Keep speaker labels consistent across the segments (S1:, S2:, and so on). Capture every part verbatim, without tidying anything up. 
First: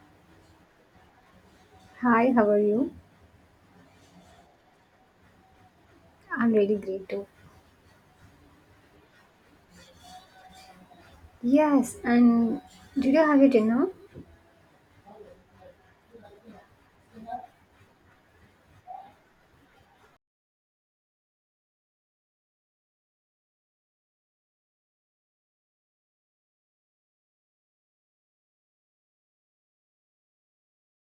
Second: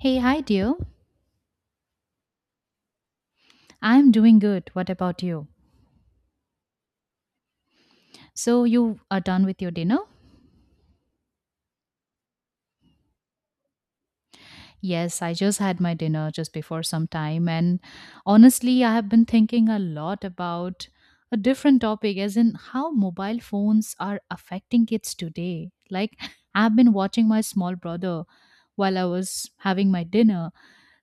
S1: Hey, hi, dear.
S2: Hi, how are you?
S1: I'm doing good. What about you?
S2: I'm really great too.
S1: So, you are done with your dinner?
S2: Yes, and did you have your dinner?
S1: Yes, I just had my dinner just before some time. And honestly, I have been thinking a lot about a different topic, as in how mobile phones are affecting kids today. Like, I've been watching my small brother while I was having my dinner.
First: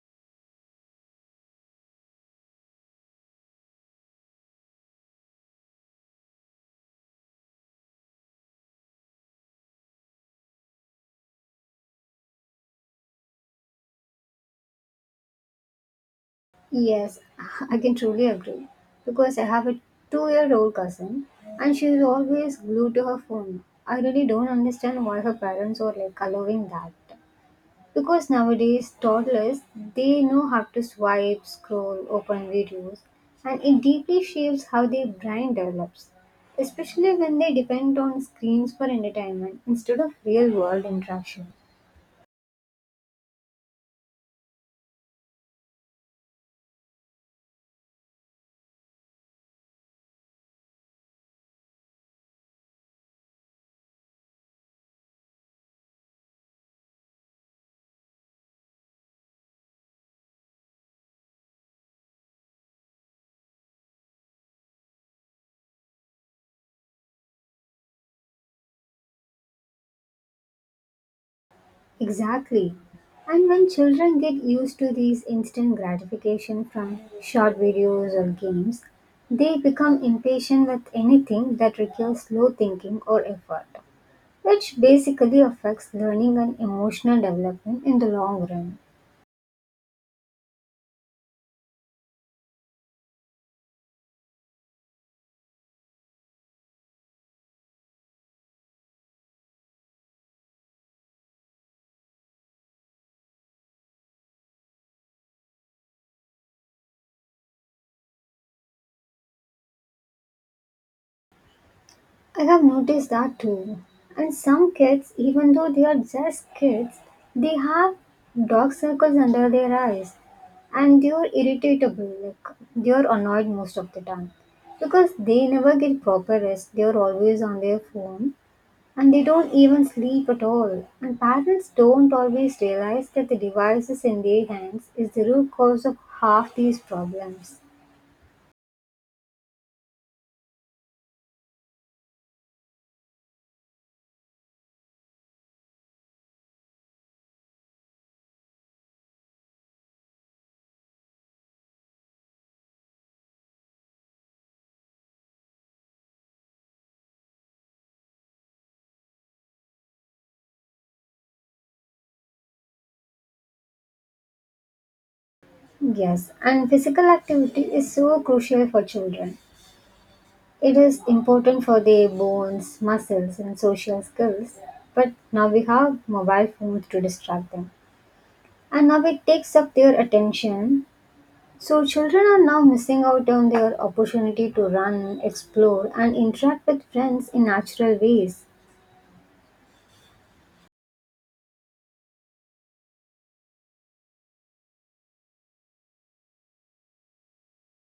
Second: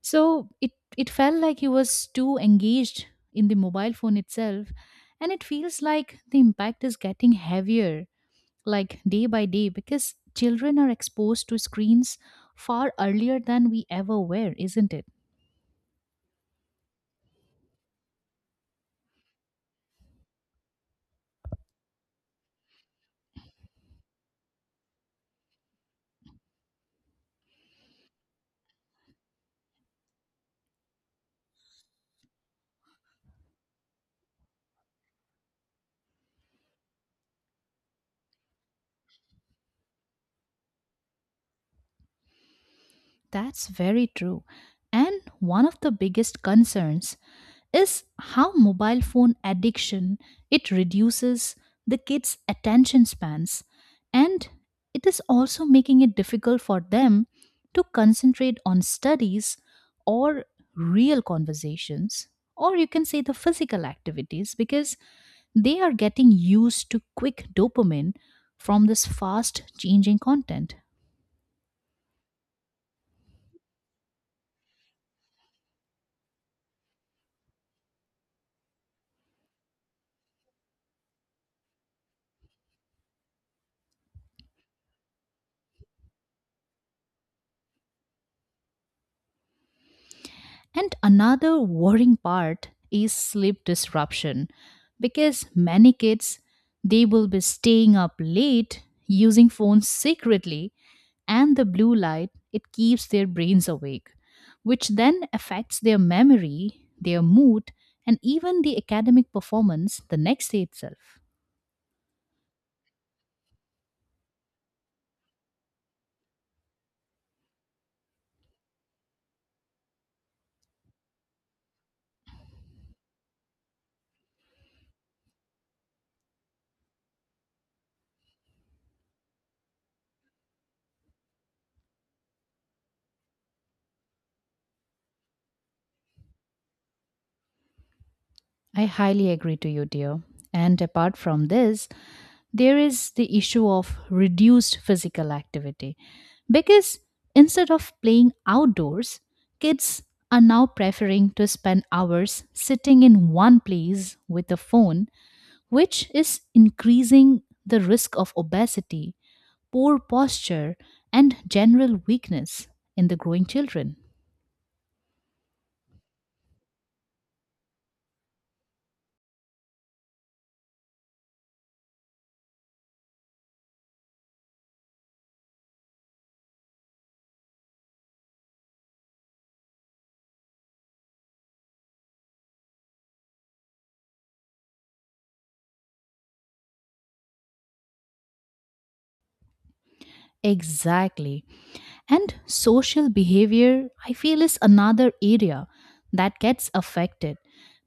S1: So it it felt like he was too engaged in the mobile phone itself, and it feels like the impact is getting heavier like day by day because children are exposed to screens far earlier than we ever were, isn't it?
S2: Yes, I can truly agree. Because I have a two year old cousin and she is always glued to her phone. I really don't understand why her parents are like allowing that. Because nowadays, toddlers they know how to swipe, scroll, open videos, and it deeply shapes how their brain develops, especially when they depend on screens for entertainment instead of real world interaction.
S1: That's very true. And one of the biggest concerns is how mobile phone addiction, it reduces the kids attention spans, and it is also making it difficult for them to concentrate on studies or real conversations, or you can say the physical activities, because they are getting used to quick dopamine from this fast changing content.
S2: Exactly. And when children get used to these instant gratification from short videos or games, they become impatient with anything that requires slow thinking or effort, which basically affects learning and emotional development in the long run.
S1: And another worrying part is sleep disruption because many kids, they will be staying up late using phones secretly, and the blue light, it keeps their brains awake, which then affects their memory, their mood, and even the academic performance the next day itself.
S2: I have noticed that too. And some kids, even though they are just kids, they have dark circles under their eyes and they are irritable, like they are annoyed most of the time because they never get proper rest. They are always on their phone and they don't even sleep at all. And parents don't always realize that the devices in their hands is the root cause of half these problems.
S1: I highly agree to you, dear. And apart from this, there is the issue of reduced physical activity because instead of playing outdoors, kids are now preferring to spend hours sitting in one place with a phone, which is increasing the risk of obesity, poor posture, and general weakness in the growing children.
S2: Yes, and physical activity is so crucial for children. It is important for their bones, muscles, and social skills. But now we have mobile phones to distract them. And now it takes up their attention. So children are now missing out on their opportunity to run, explore, and interact with friends in natural ways.
S1: Exactly. And social behavior, I feel, is another area that gets affected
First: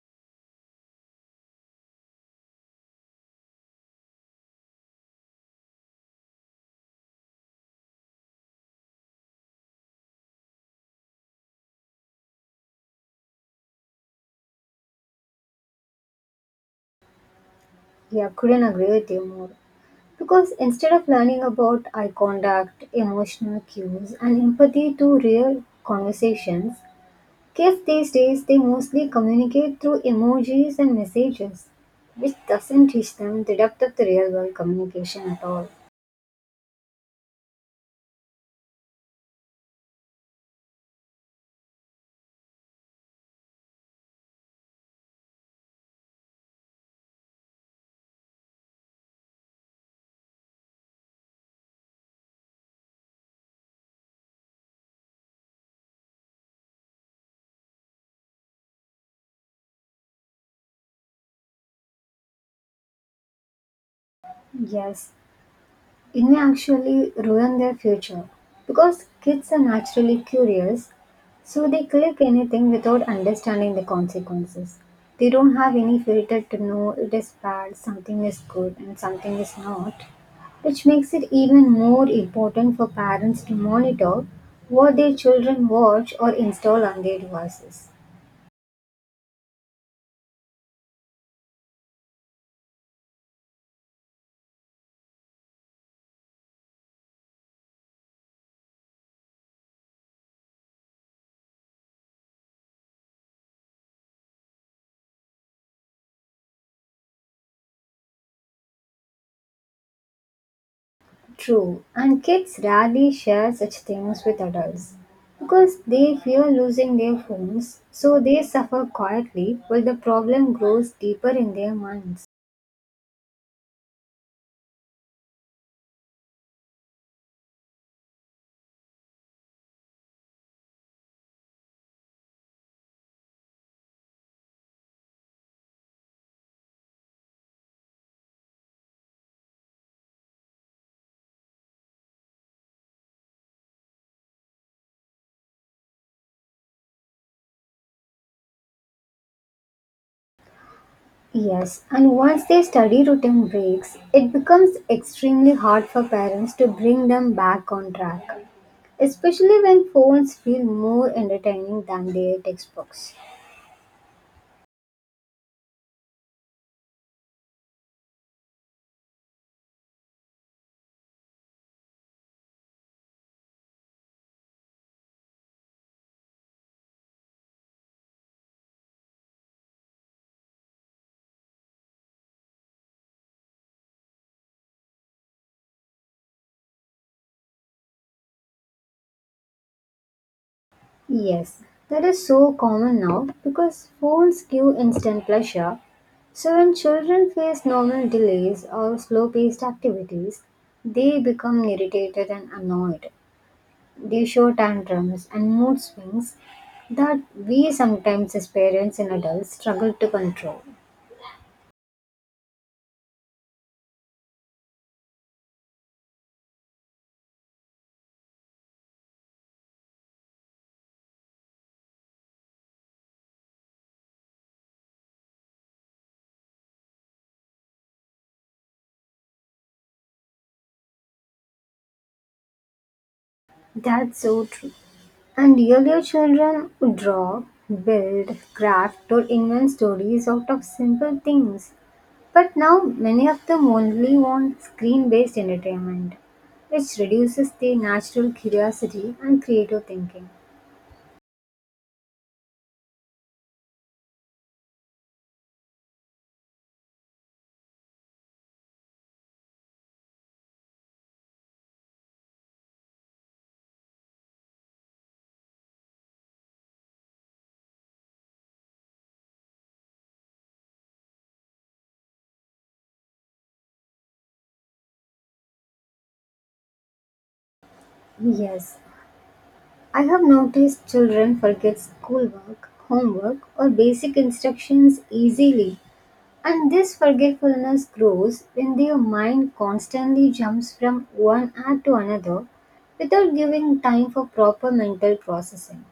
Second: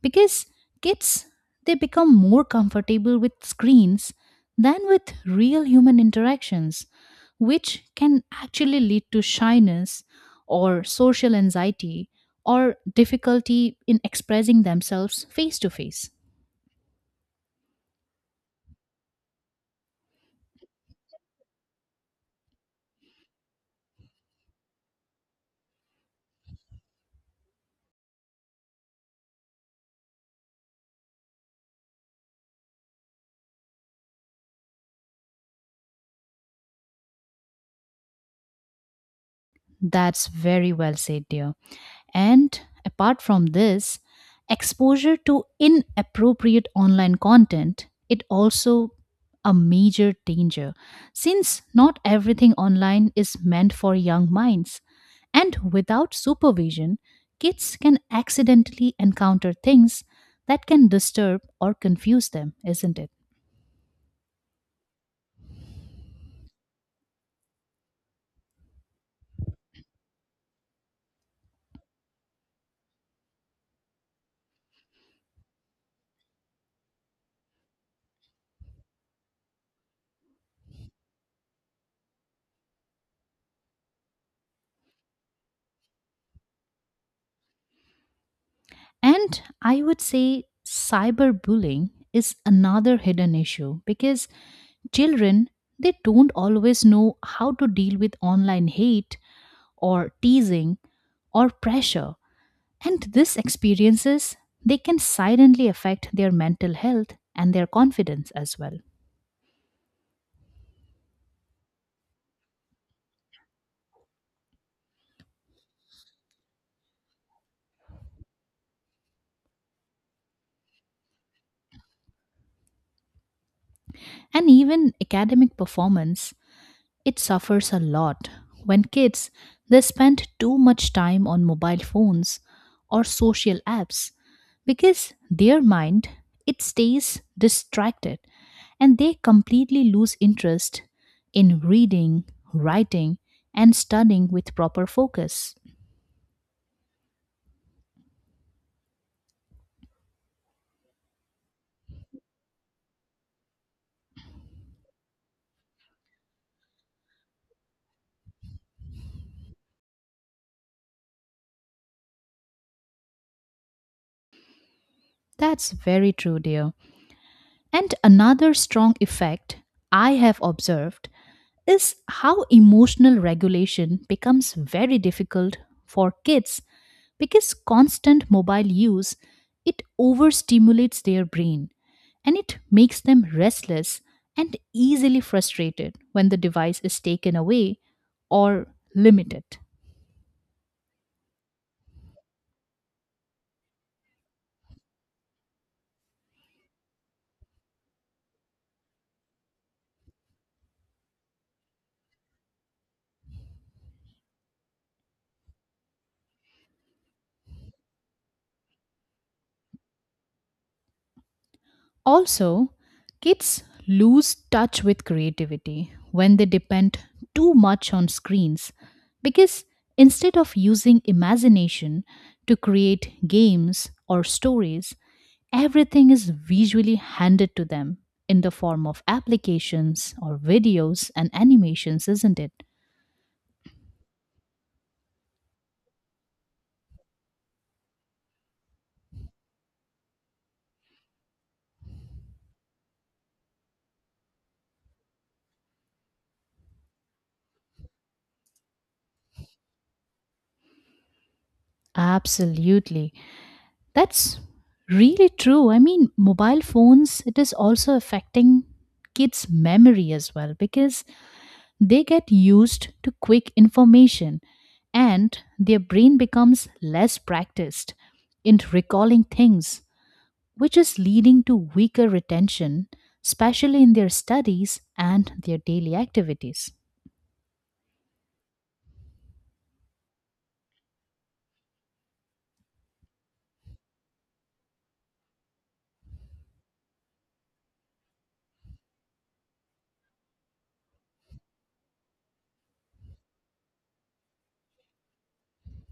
S1: because kids, they become more comfortable with screens than with real human interactions, which can actually lead to shyness or social anxiety or difficulty in expressing themselves face to face.
S2: Yeah, couldn't agree with you more. Because instead of learning about eye contact, emotional cues, and empathy through real conversations, kids these days they mostly communicate through emojis and messages, which doesn't teach them the depth of the real world communication at all.
S1: That's very well said, dear. And apart from this, exposure to inappropriate online content, it also a major danger since not everything online is meant for young minds, and without supervision kids can accidentally encounter things that can disturb or confuse them, isn't it?
S2: Yes, it may actually ruin their future because kids are naturally curious, so they click anything without understanding the consequences. They don't have any filter to know it is bad, something is good, and something is not, which makes it even more important for parents to monitor what their children watch or install on their devices.
S1: And I would say cyberbullying is another hidden issue because children, they don't always know how to deal with online hate or teasing or pressure. And these experiences, they can silently affect their mental health and their confidence as well.
S2: True, and kids rarely share such things with adults because they fear losing their phones, so they suffer quietly while the problem grows deeper in their minds.
S1: And even academic performance, it suffers a lot. When kids, they spend too much time on mobile phones or social apps, because their mind, it stays distracted and they completely lose interest in reading, writing and studying with proper focus.
S2: Yes, and once their study routine breaks, it becomes extremely hard for parents to bring them back on track, especially when phones feel more entertaining than their textbooks.
S1: That's very true, dear. And another strong effect I have observed is how emotional regulation becomes very difficult for kids because constant mobile use, it overstimulates their brain and it makes them restless and easily frustrated when the device is taken away or limited.
S2: Yes, that is so common now because phones give instant pleasure. So when children face normal delays or slow-paced activities, they become irritated and annoyed. They show tantrums and mood swings that we sometimes as parents and adults struggle to control.
S1: Also, kids lose touch with creativity when they depend too much on screens because instead of using imagination to create games or stories, everything is visually handed to them in the form of applications or videos and animations, isn't it?
S2: That's so true. And earlier children would draw, build, craft, or invent stories out of simple things. But now many of them only want screen based entertainment, which reduces their natural curiosity and creative thinking.
S1: Absolutely. That's really true. I mean, mobile phones, it is also affecting kids' memory as well, because they get used to quick information and their brain becomes less practiced in recalling things, which is leading to weaker retention, especially in their studies and their daily activities.
S2: Yes, I have noticed children forget schoolwork, homework, or basic instructions easily. And this forgetfulness grows when their mind constantly jumps from one act to another without giving time for proper mental processing.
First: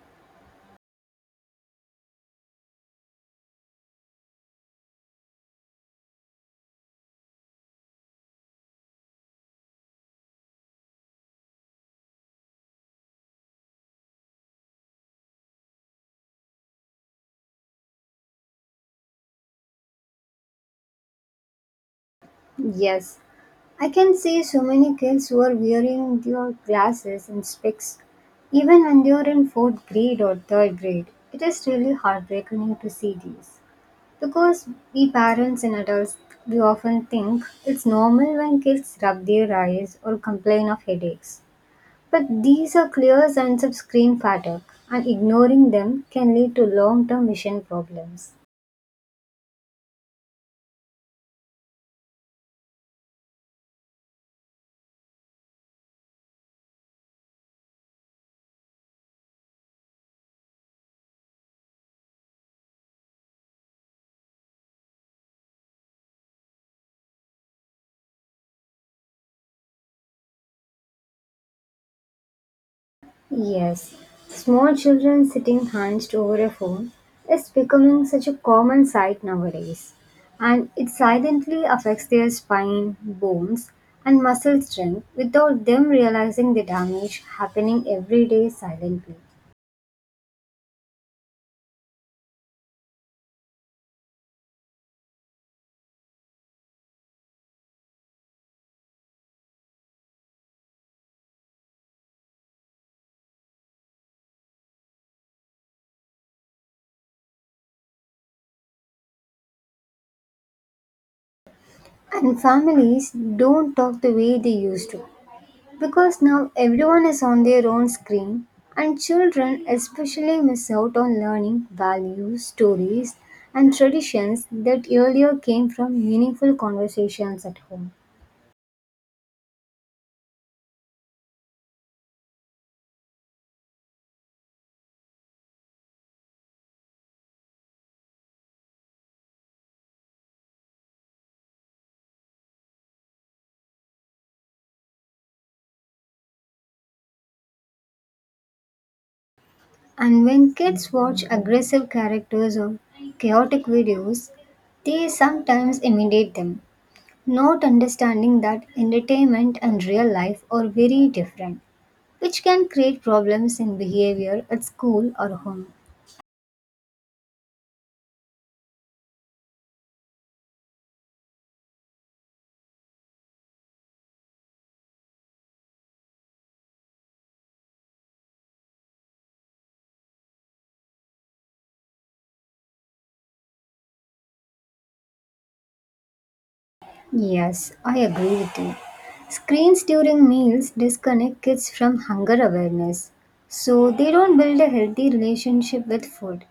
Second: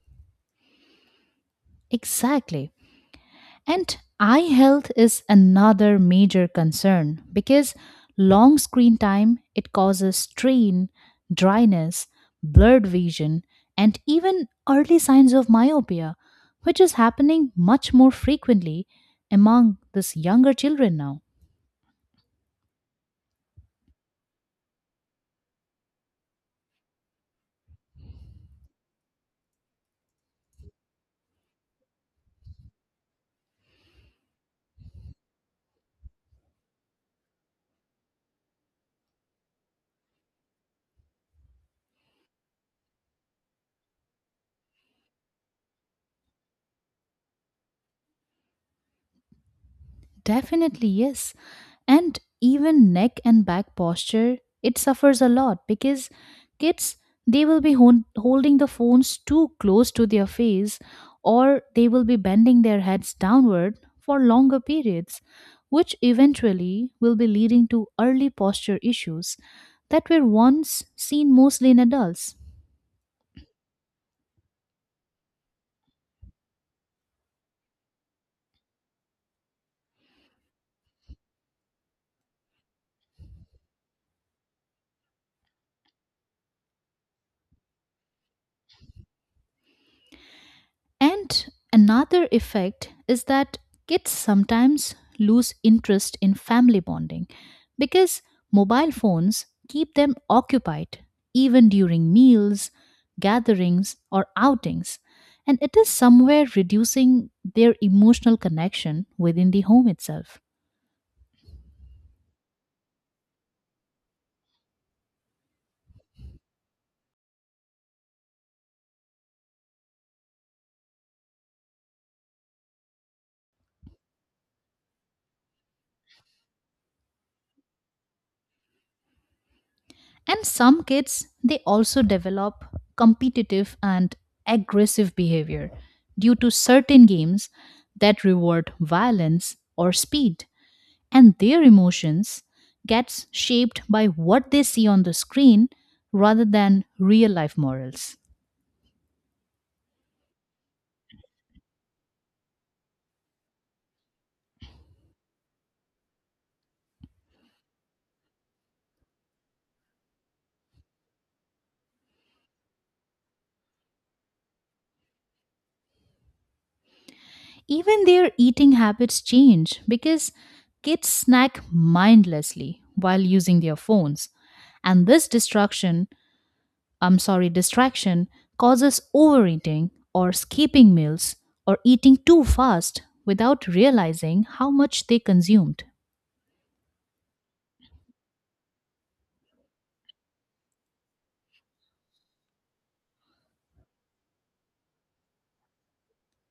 S1: Exactly. And eye health is another major concern because long screen time, it causes strain, dryness, blurred vision and even early signs of myopia, which is happening much more frequently among this younger children now.
S2: Yes, I can see so many kids who are wearing their glasses and specs even when they are in fourth grade or third grade. It is really heartbreaking to see these. Because we parents and adults, we often think it's normal when kids rub their eyes or complain of headaches. But these are clear signs of screen fatigue, and ignoring them can lead to long term vision problems.
S1: Definitely, yes. And even neck and back posture, it suffers a lot because kids, they will be hon- holding the phones too close to their face, or they will be bending their heads downward for longer periods, which eventually will be leading to early posture issues that were once seen mostly in adults.
S2: Yes, small children sitting hunched over a phone is becoming such a common sight nowadays, and it silently affects their spine, bones, and muscle strength without them realizing the damage happening every day silently.
S1: And another effect is that kids sometimes lose interest in family bonding because mobile phones keep them occupied even during meals, gatherings, or outings. And it is somewhere reducing their emotional connection within the home itself.
S2: And families don't talk the way they used to. Because now everyone is on their own screen, and children especially miss out on learning values, stories, and traditions that earlier came from meaningful conversations at home.
S1: And some kids, they also develop competitive and aggressive behavior due to certain games that reward violence or speed, and their emotions gets shaped by what they see on the screen rather than real life morals.
S2: And when kids watch aggressive characters or chaotic videos, they sometimes imitate them, not understanding that entertainment and real life are very different, which can create problems in behavior at school or home.
S1: Even their eating habits change because kids snack mindlessly while using their phones, and this distraction I'm sorry distraction causes overeating or skipping meals or eating too fast without realizing how much they consumed.
S2: Yes, I agree with you. Screens during meals disconnect kids from hunger awareness, so they don't build a healthy relationship with food,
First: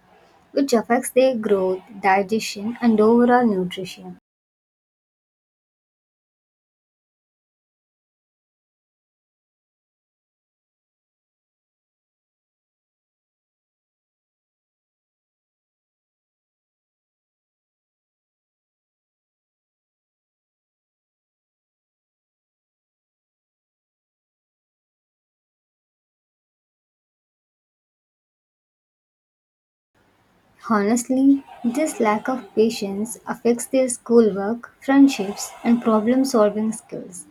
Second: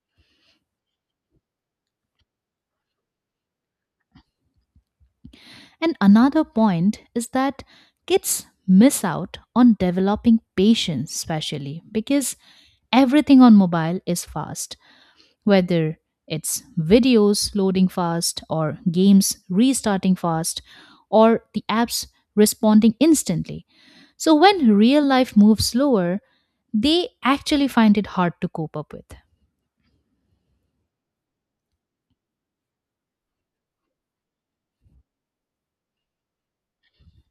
S2: which affects their growth, digestion, and overall nutrition.
S1: And another point is that kids miss out on developing patience, especially because everything on mobile is fast, whether it's videos loading fast, or games restarting fast, or the apps responding instantly. So when real life moves slower, they actually find it hard to cope up with.
S2: Honestly, this lack of patience affects their schoolwork, friendships, and problem solving skills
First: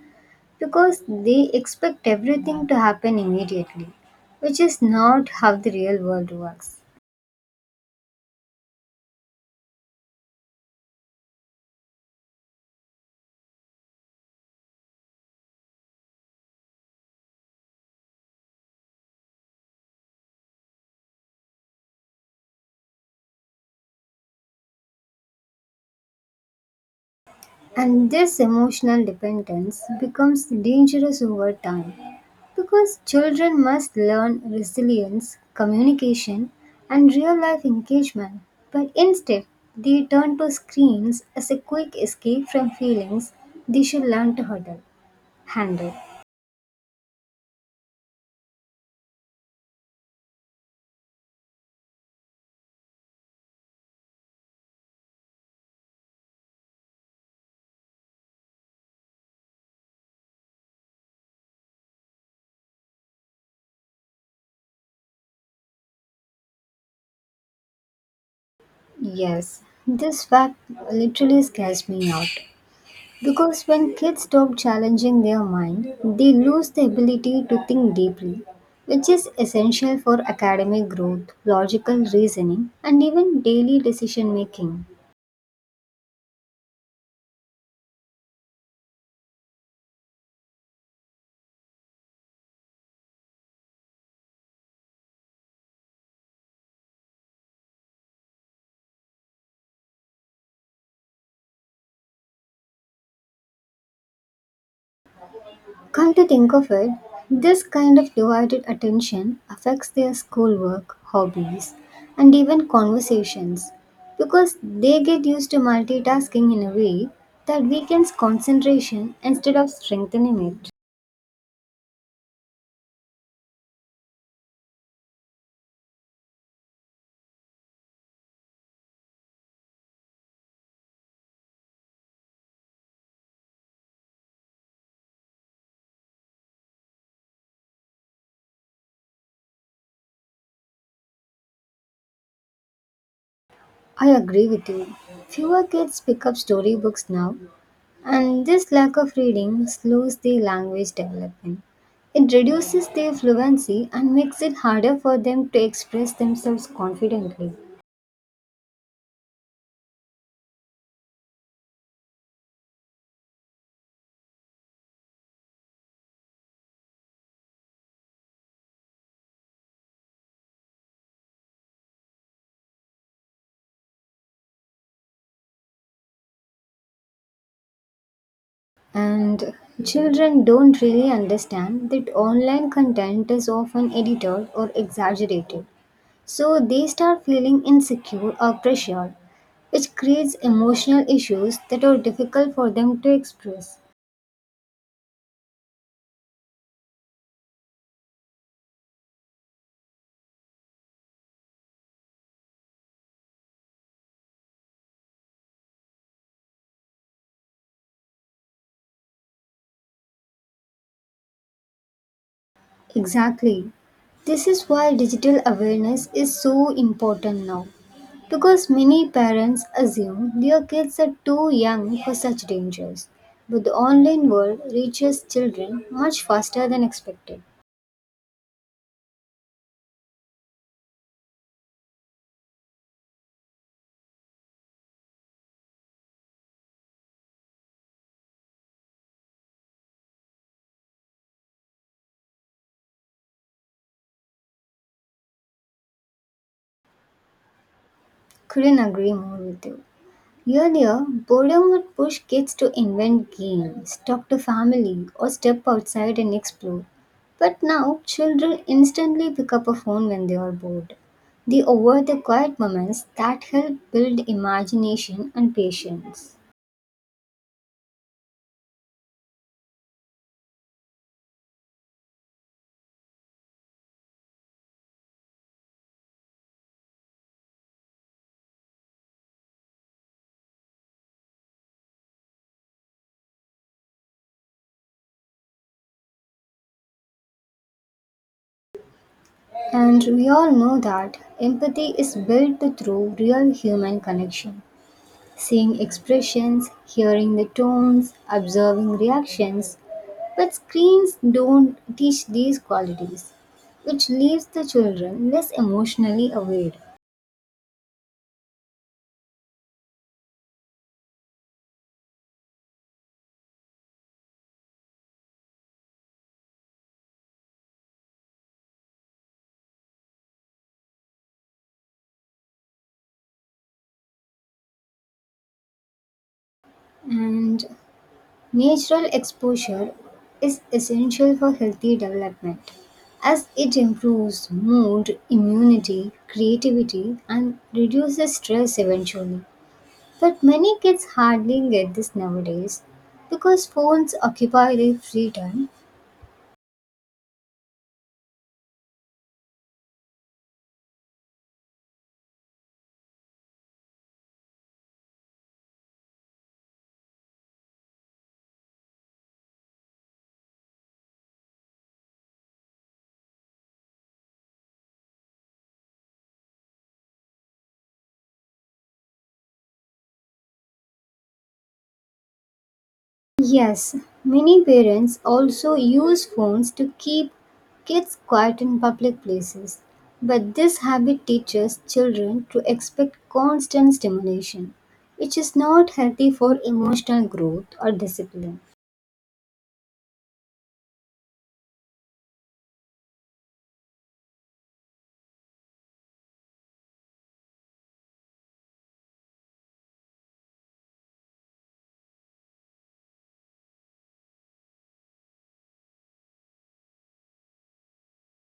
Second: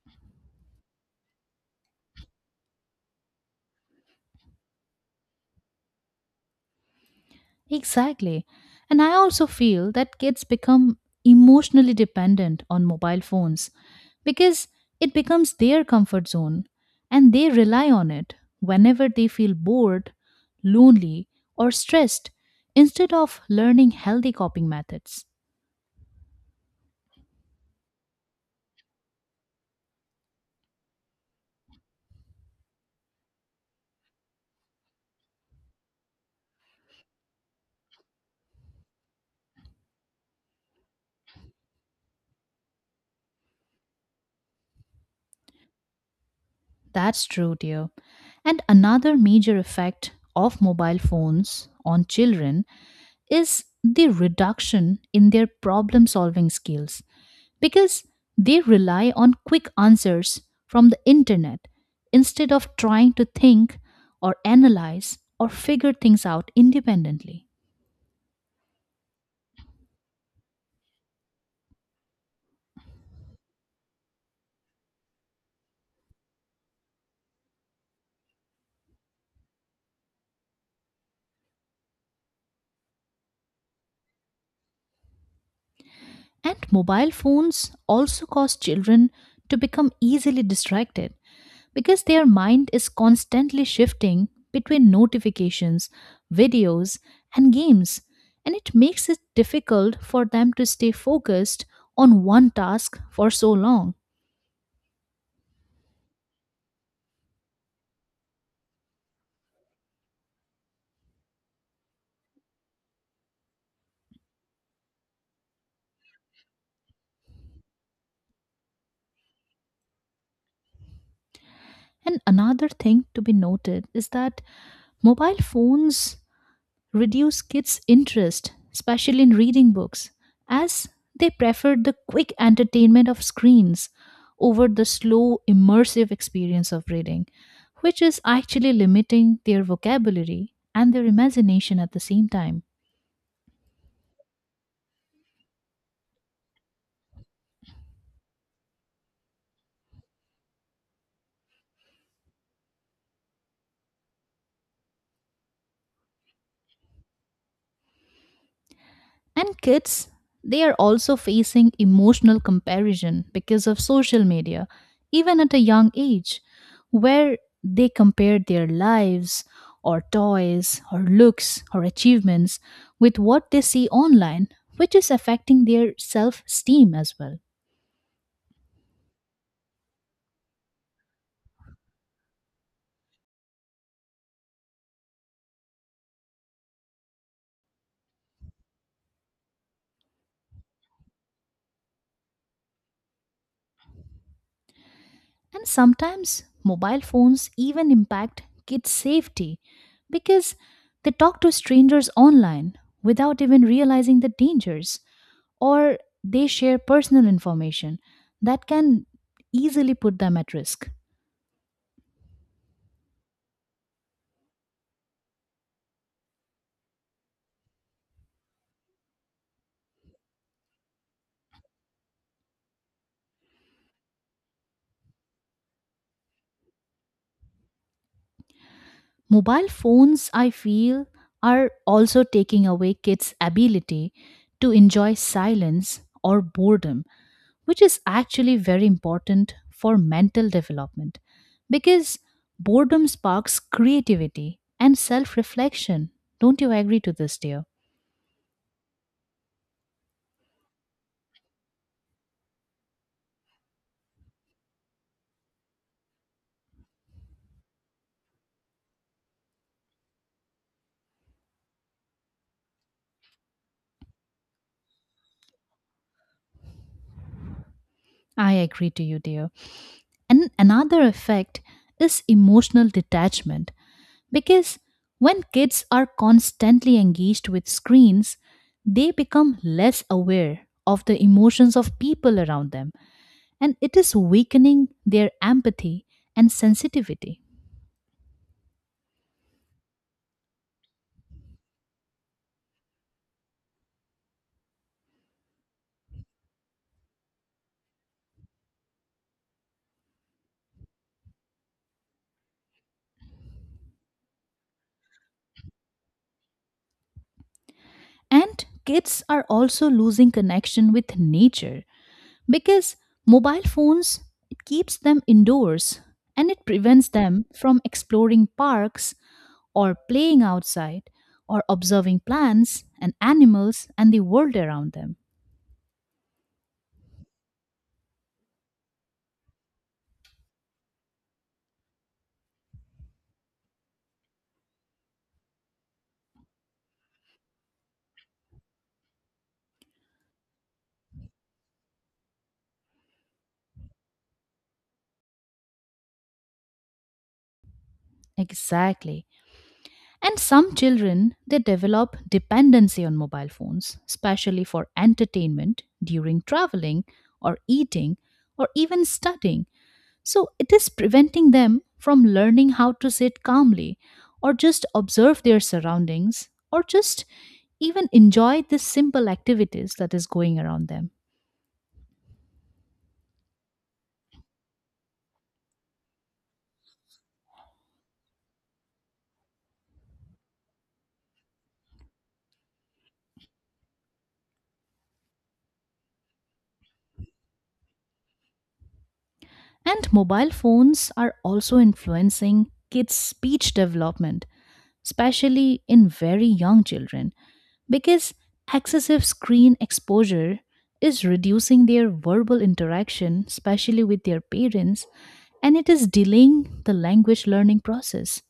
S2: because they expect everything to happen immediately, which is not how the real world works.
S1: Exactly. And I also feel that kids become emotionally dependent on mobile phones because it becomes their comfort zone and they rely on it whenever they feel bored, lonely, or stressed instead of learning healthy coping methods.
S2: And this emotional dependence becomes dangerous over time because children must learn resilience, communication, and real life engagement. But instead, they turn to screens as a quick escape from feelings they should learn to huddle, handle.
S1: That's true, dear. And another major effect of mobile phones on children is the reduction in their problem solving skills because they rely on quick answers from the internet instead of trying to think or analyze or figure things out independently.
S2: Yes, this fact literally scares me out. Because when kids stop challenging their mind, they lose the ability to think deeply, which is essential for academic growth, logical reasoning, and even daily decision making.
S1: And mobile phones also cause children to become easily distracted because their mind is constantly shifting between notifications, videos, and games. And it makes it difficult for them to stay focused on one task for so long.
S2: Come to think of it, this kind of divided attention affects their schoolwork, hobbies, and even conversations because they get used to multitasking in a way that weakens concentration instead of strengthening it.
S1: And another thing to be noted is that mobile phones reduce kids' interest, especially in reading books, as they prefer the quick entertainment of screens over the slow, immersive experience of reading, which is actually limiting their vocabulary and their imagination at the same time.
S2: I agree with you. Fewer kids pick up storybooks now, and this lack of reading slows their language development. It reduces their fluency and makes it harder for them to express themselves confidently.
S1: And kids, they are also facing emotional comparison because of social media, even at a young age, where they compare their lives or toys or looks or achievements with what they see online, which is affecting their self esteem as well.
S2: And children don't really understand that online content is often edited or exaggerated, so they start feeling insecure or pressured, which creates emotional issues that are difficult for them to express.
S1: And sometimes mobile phones even impact kids' safety because they talk to strangers online without even realizing the dangers, or they share personal information that can easily put them at risk.
S2: Exactly. This is why digital awareness is so important now because many parents assume their kids are too young for such dangers. But the online world reaches children much faster than expected.
S1: Mobile phones, I feel, are also taking away kids' ability to enjoy silence or boredom, which is actually very important for mental development because boredom sparks creativity and self reflection. Don't you agree to this, dear?
S2: Couldn't agree more with you. Earlier, boredom would push kids to invent games, talk to family, or step outside and explore. But now, children instantly pick up a phone when they are bored. They avoid the quiet moments that help build imagination and patience.
S1: I agree to you, dear. And another effect is emotional detachment, because when kids are constantly engaged with screens, they become less aware of the emotions of people around them, and it is weakening their empathy and sensitivity.
S2: And we all know that empathy is built through real human connection. Seeing expressions, hearing the tones, observing reactions, but screens don't teach these qualities, which leaves the children less emotionally aware.
S1: And kids are also losing connection with nature because mobile phones, it keeps them indoors and it prevents them from exploring parks or playing outside or observing plants and animals and the world around them.
S2: And natural exposure is essential for healthy development as it improves mood, immunity, creativity, and reduces stress eventually. But many kids hardly get this nowadays because phones occupy their free time.
S1: Exactly. And some children, they develop dependency on mobile phones, especially for entertainment, during traveling, or eating, or even studying. So it is preventing them from learning how to sit calmly, or just observe their surroundings, or just even enjoy the simple activities that is going around them.
S2: Yes, many parents also use phones to keep kids quiet in public places, but this habit teaches children to expect constant stimulation, which is not healthy for emotional growth or discipline.
S1: And mobile phones are also influencing kids' speech development, especially in very young children, because excessive screen exposure is reducing their verbal interaction, especially with their parents, and it is delaying the language learning process.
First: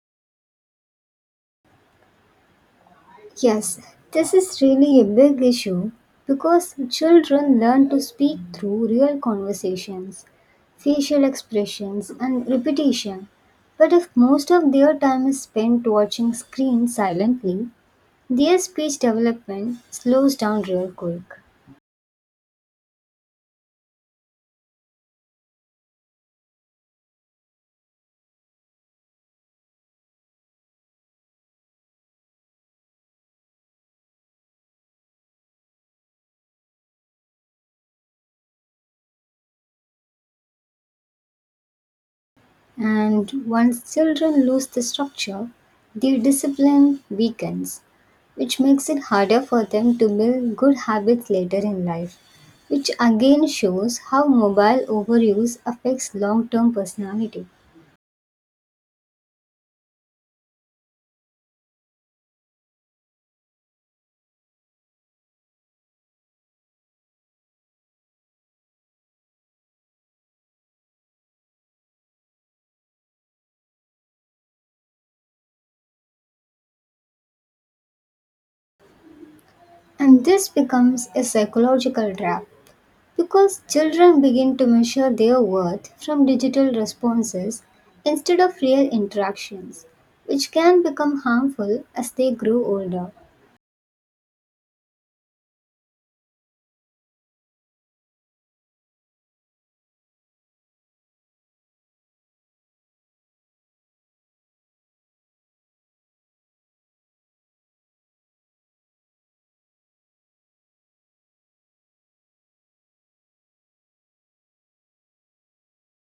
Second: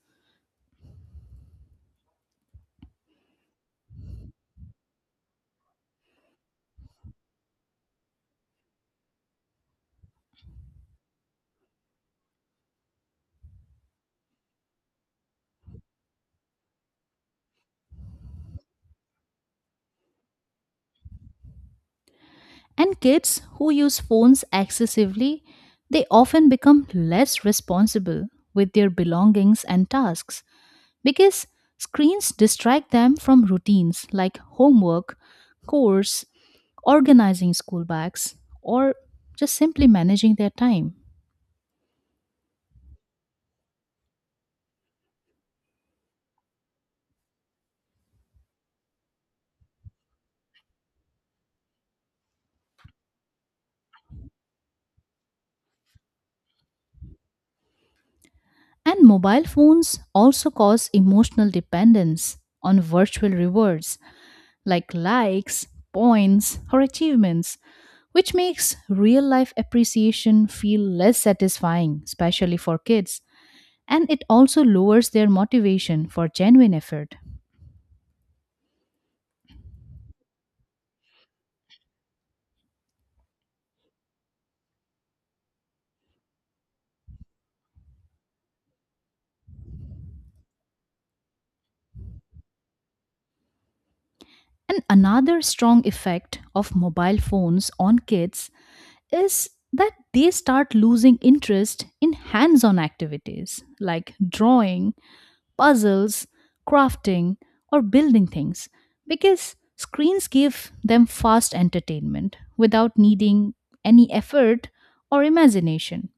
S2: Yes, this is really a big issue because children learn to speak through real conversations, facial expressions, and repetition. But if most of their time is spent watching screens silently, their speech development slows down real quick,
S1: And kids who use phones excessively, they often become less responsible with their belongings and tasks because screens distract them from routines like homework, chores, organizing school bags, or just simply managing their time.
S2: and once children lose the structure, their discipline weakens, which makes it harder for them to build good habits later in life, which again shows how mobile overuse affects long term personality.
S1: And mobile phones also cause emotional dependence on virtual rewards like likes, points, or achievements, which makes real life appreciation feel less satisfying, especially for kids. And it also lowers their motivation for genuine effort.
S2: And this becomes a psychological trap. Because children begin to measure their worth from digital responses instead of real interactions, which can become harmful as they grow older.
S1: And another strong effect of mobile phones on kids is that they start losing interest in hands on activities like drawing, puzzles, crafting, or building things because screens give them fast entertainment without needing any effort or imagination.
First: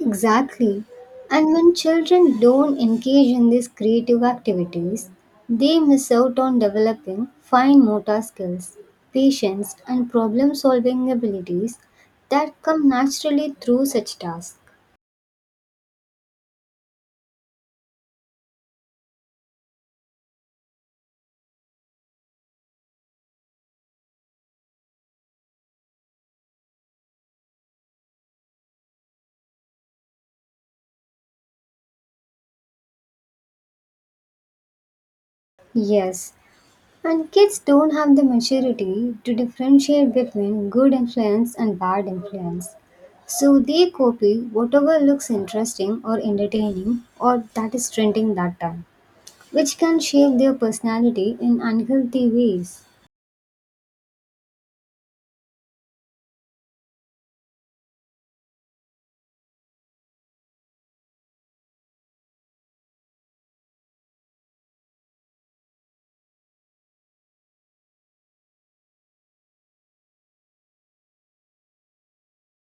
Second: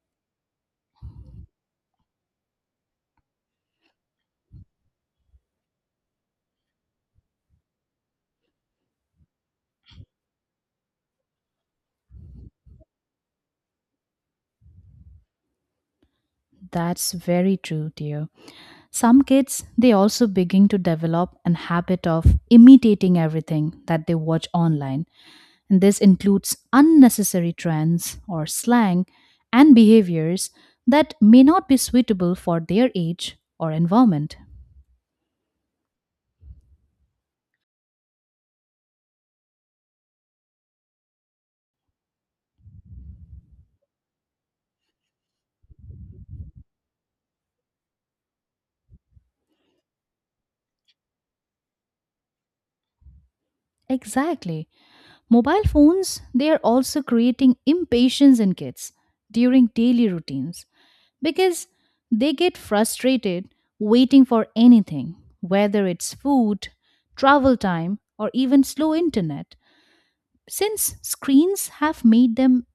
S2: Exactly. And when children don't engage in these creative activities, they miss out on developing fine motor skills, patience, and problem solving abilities that come naturally through such tasks.
S1: That's very true, dear. Some kids, they also begin to develop an habit of imitating everything that they watch online. And this includes unnecessary trends or slang and behaviors that may not be suitable for their age or environment.
S2: Yes, and kids don't have the maturity to differentiate between good influence and bad influence. So they copy whatever looks interesting or entertaining or that is trending that time, which can shape their personality in unhealthy ways.
S1: Exactly. Mobile phones, they are also creating impatience in kids during daily routines because they get frustrated waiting for anything, whether it's food, travel time, or even slow internet, since screens have made them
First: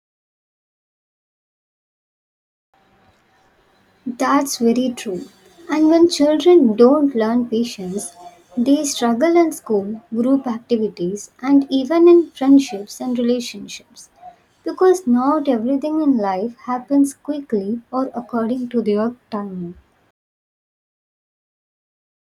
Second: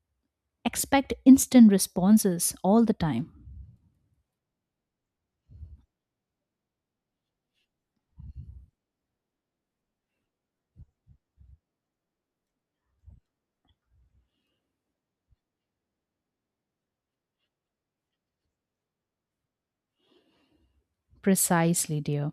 S1: expect instant responses all the time.
S2: That's very true. And when children don't learn patience, they struggle in school, group activities, and even in friendships and relationships. Because not everything in life happens quickly or according to their timing.
S1: Precisely, dear.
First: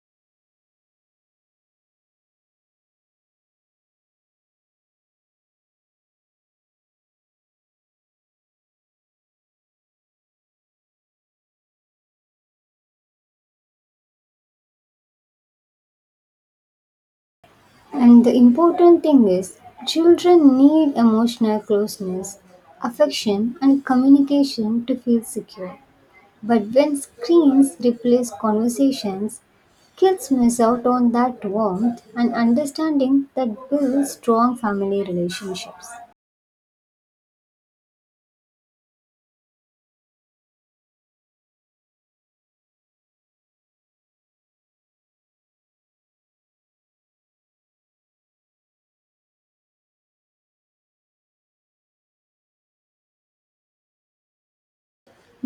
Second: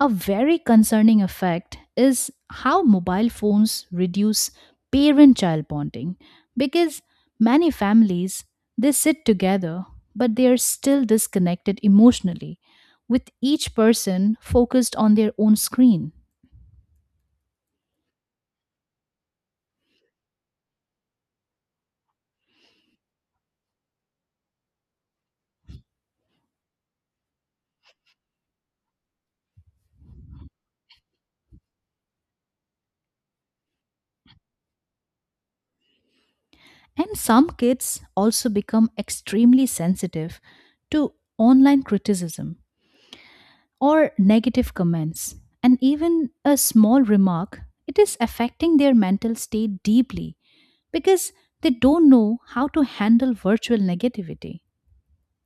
S1: A very concerning effect is how mobile phones reduce parent child bonding, because many families, they sit together but they are still disconnected emotionally, with each person focused on their own screen.
S2: And the important thing is, children need emotional closeness, affection, and communication to feel secure. But when screens replace conversations, kids miss out on that warmth and understanding that builds strong family relationships.
S1: And some kids also become extremely sensitive to online criticism or negative comments, and even a small remark, it is affecting their mental state deeply because they don't know how to handle virtual negativity.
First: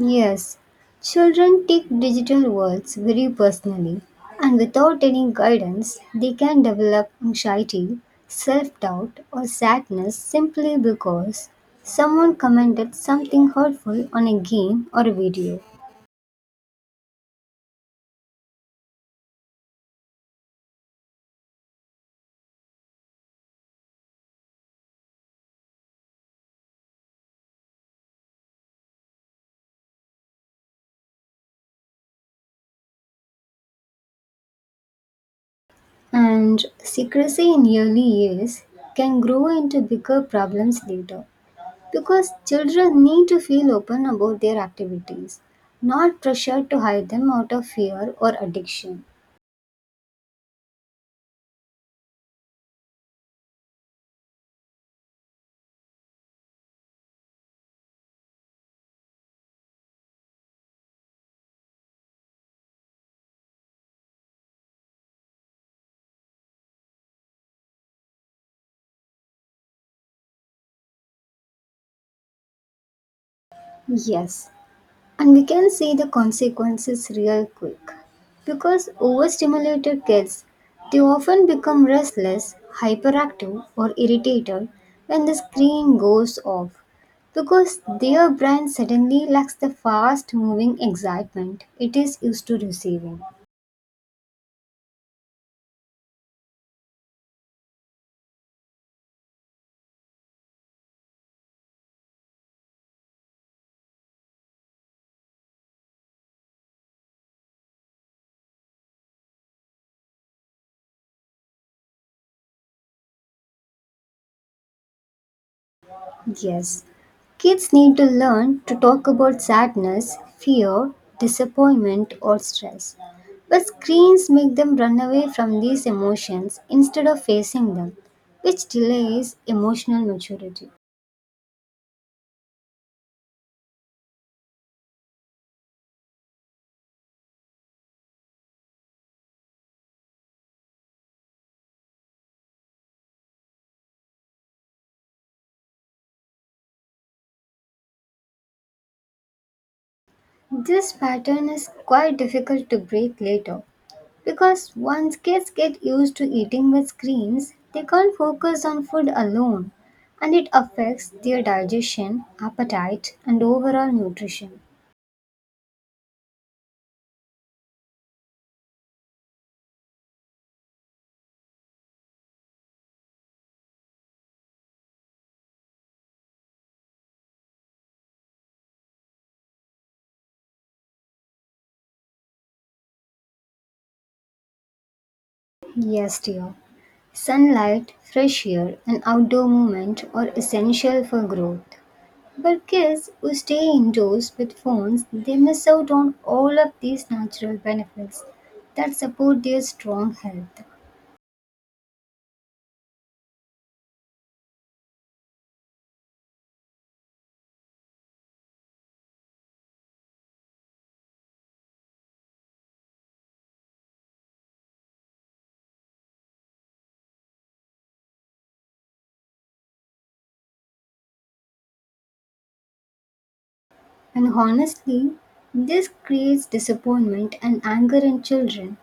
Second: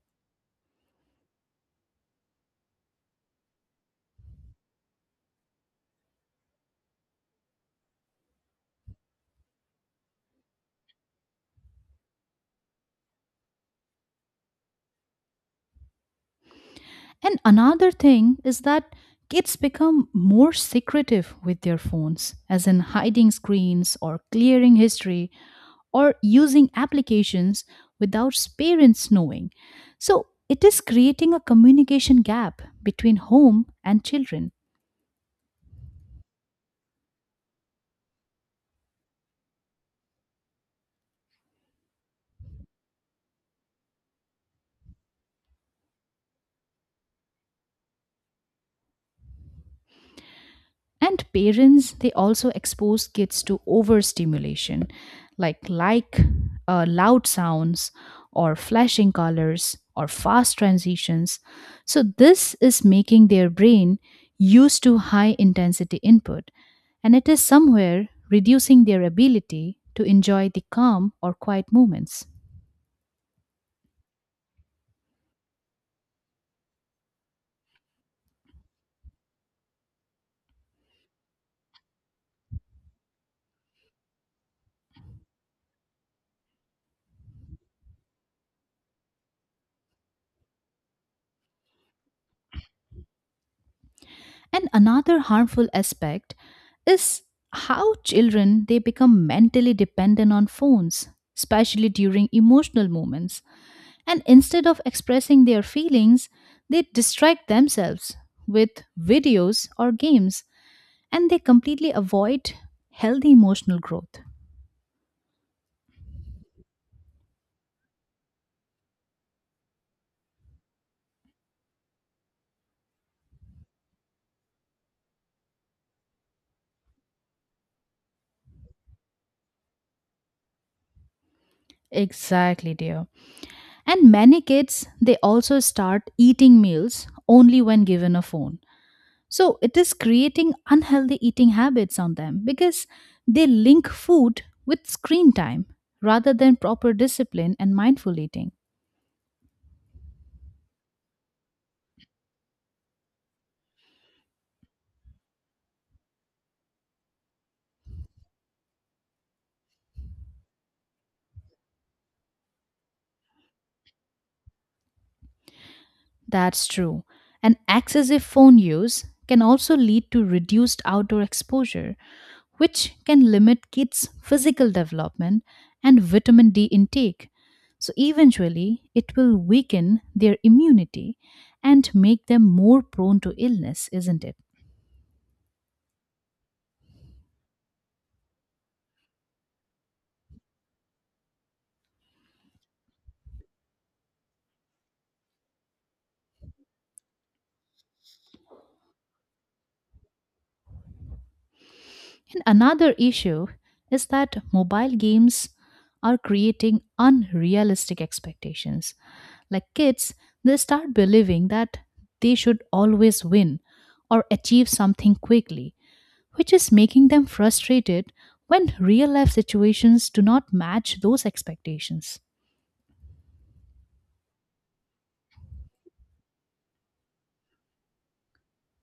S2: Yes, children take digital worlds very personally, and without any guidance, they can develop anxiety, self doubt, or sadness simply because someone commented something hurtful on a game or a video.
S1: And another thing is that kids become more secretive with their phones, as in hiding screens or clearing history or using applications without parents knowing. So it is creating a communication gap between home and children.
S2: And secrecy in early years can grow into bigger problems later because children need to feel open about their activities, not pressured to hide them out of fear or addiction.
S1: And parents, they also expose kids to overstimulation like like uh, loud sounds or flashing colors or fast transitions. So this is making their brain used to high intensity input, and it is somewhere reducing their ability to enjoy the calm or quiet moments.
S2: Yes, and we can see the consequences real quick. Because overstimulated kids, they often become restless, hyperactive, or irritated when the screen goes off. Because their brain suddenly lacks the fast moving excitement it is used to receiving.
S1: And another harmful aspect is how children, they become mentally dependent on phones, especially during emotional moments. And instead of expressing their feelings, they distract themselves with videos or games, and they completely avoid healthy emotional growth.
S2: Yes, kids need to learn to talk about sadness, fear, disappointment, or stress. But screens make them run away from these emotions instead of facing them, which delays emotional maturity.
S1: Exactly, dear. And many kids, they also start eating meals only when given a phone. So it is creating unhealthy eating habits on them because they link food with screen time rather than proper discipline and mindful eating.
S2: This pattern is quite difficult to break later because once kids get used to eating with screens, they can't focus on food alone and it affects their digestion, appetite, and overall nutrition.
S1: That's true. And excessive phone use can also lead to reduced outdoor exposure, which can limit kids' physical development and vitamin D intake. So eventually, it will weaken their immunity and make them more prone to illness, isn't it?
S2: Yes, dear. Sunlight, fresh air, and outdoor movement are essential for growth. But kids who stay indoors with phones, they miss out on all of these natural benefits that support their strong health.
S1: And another issue is that mobile games are creating unrealistic expectations. Like kids, they start believing that they should always win or achieve something quickly, which is making them frustrated when real life situations do not match those expectations.
S2: And honestly, this creates disappointment and anger in children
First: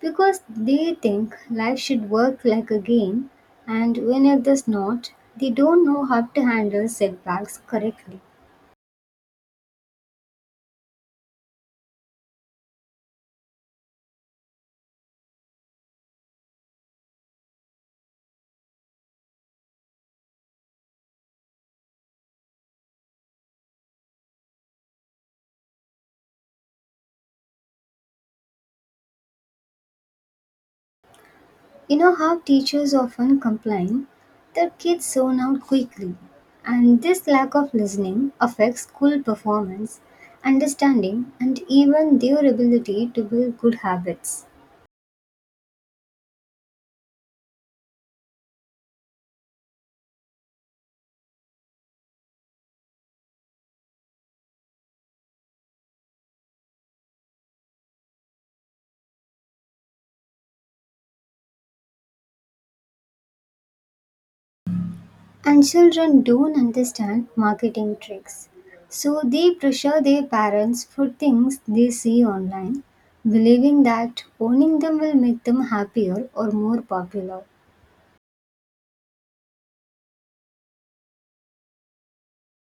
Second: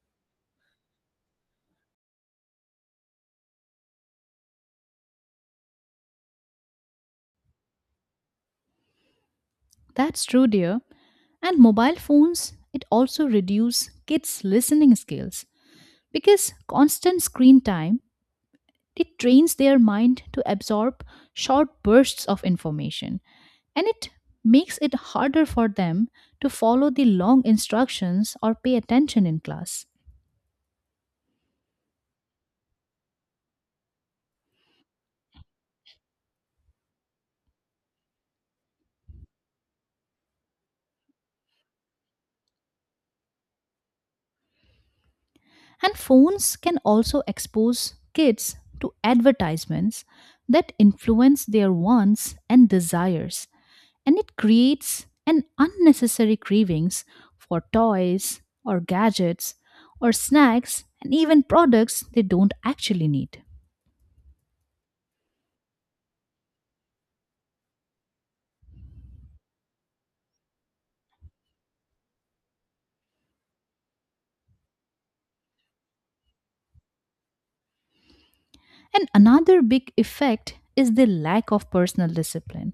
S2: because they think life should work like a game, and when it does not, they don't know how to handle setbacks correctly.
S1: That's true, dear. And mobile phones, it also reduce kids' listening skills because constant screen time, it trains their mind to absorb short bursts of information, and it makes it harder for them to follow the long instructions or pay attention in class.
S2: You know how teachers often complain that kids zone out quickly, and this lack of listening affects school performance, understanding, and even their ability to build good habits.
S1: And phones can also expose kids to advertisements that influence their wants and desires, and it creates an unnecessary cravings for toys or gadgets or snacks and even products they don't actually need.
S2: And children don't understand marketing tricks, so they pressure their parents for things they see online, believing that owning them will make them happier or more popular.
S1: And another big effect is the lack of personal discipline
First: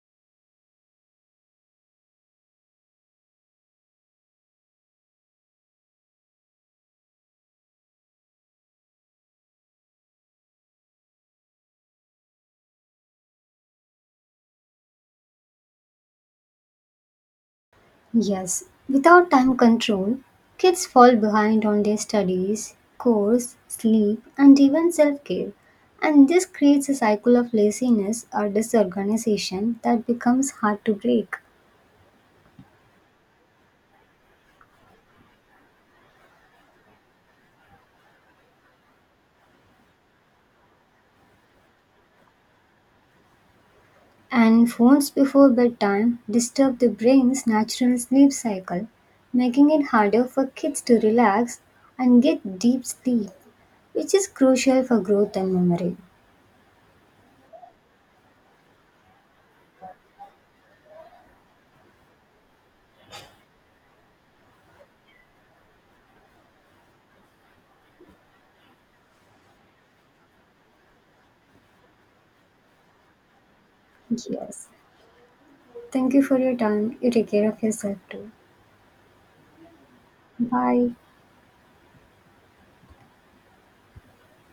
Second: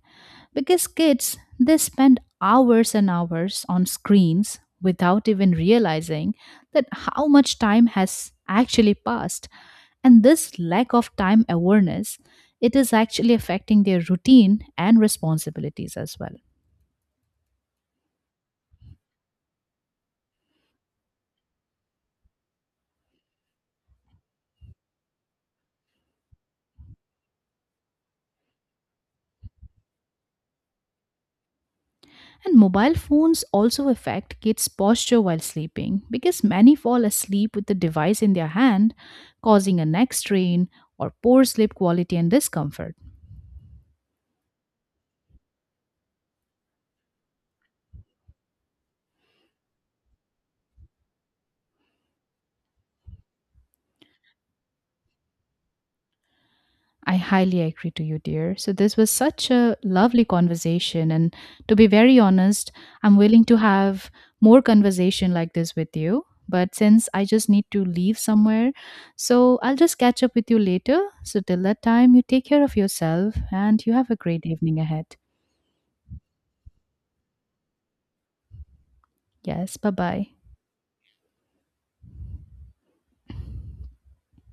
S1: because kids, they spend hours and hours on screens without even realizing that how much time has actually passed, and this lack of time awareness, it is actually affecting their routine and responsibilities as well.
S2: Yes, without time control, kids fall behind on their studies, course, sleep, and even self care. And this creates a cycle of laziness or disorganization that becomes hard to break.
S1: And mobile phones also affect kids' posture while sleeping because many fall asleep with the device in their hand, causing a neck strain or poor sleep quality and discomfort.
S2: And phones before bedtime disturb the brain's natural sleep cycle, making it harder for kids to relax and get deep sleep, which is crucial for growth and memory.
S1: I highly agree to you, dear. So, this was such a lovely conversation. And to be very honest, I'm willing to have more conversation like this with you. But since I just need to leave somewhere, so I'll just catch up with you later. So, till that time, you take care of yourself and you have a great
S2: Yes.
S1: evening ahead.
S2: Thank you for your time. You take care of yourself too.
S1: Yes. Bye bye.
S2: Bye.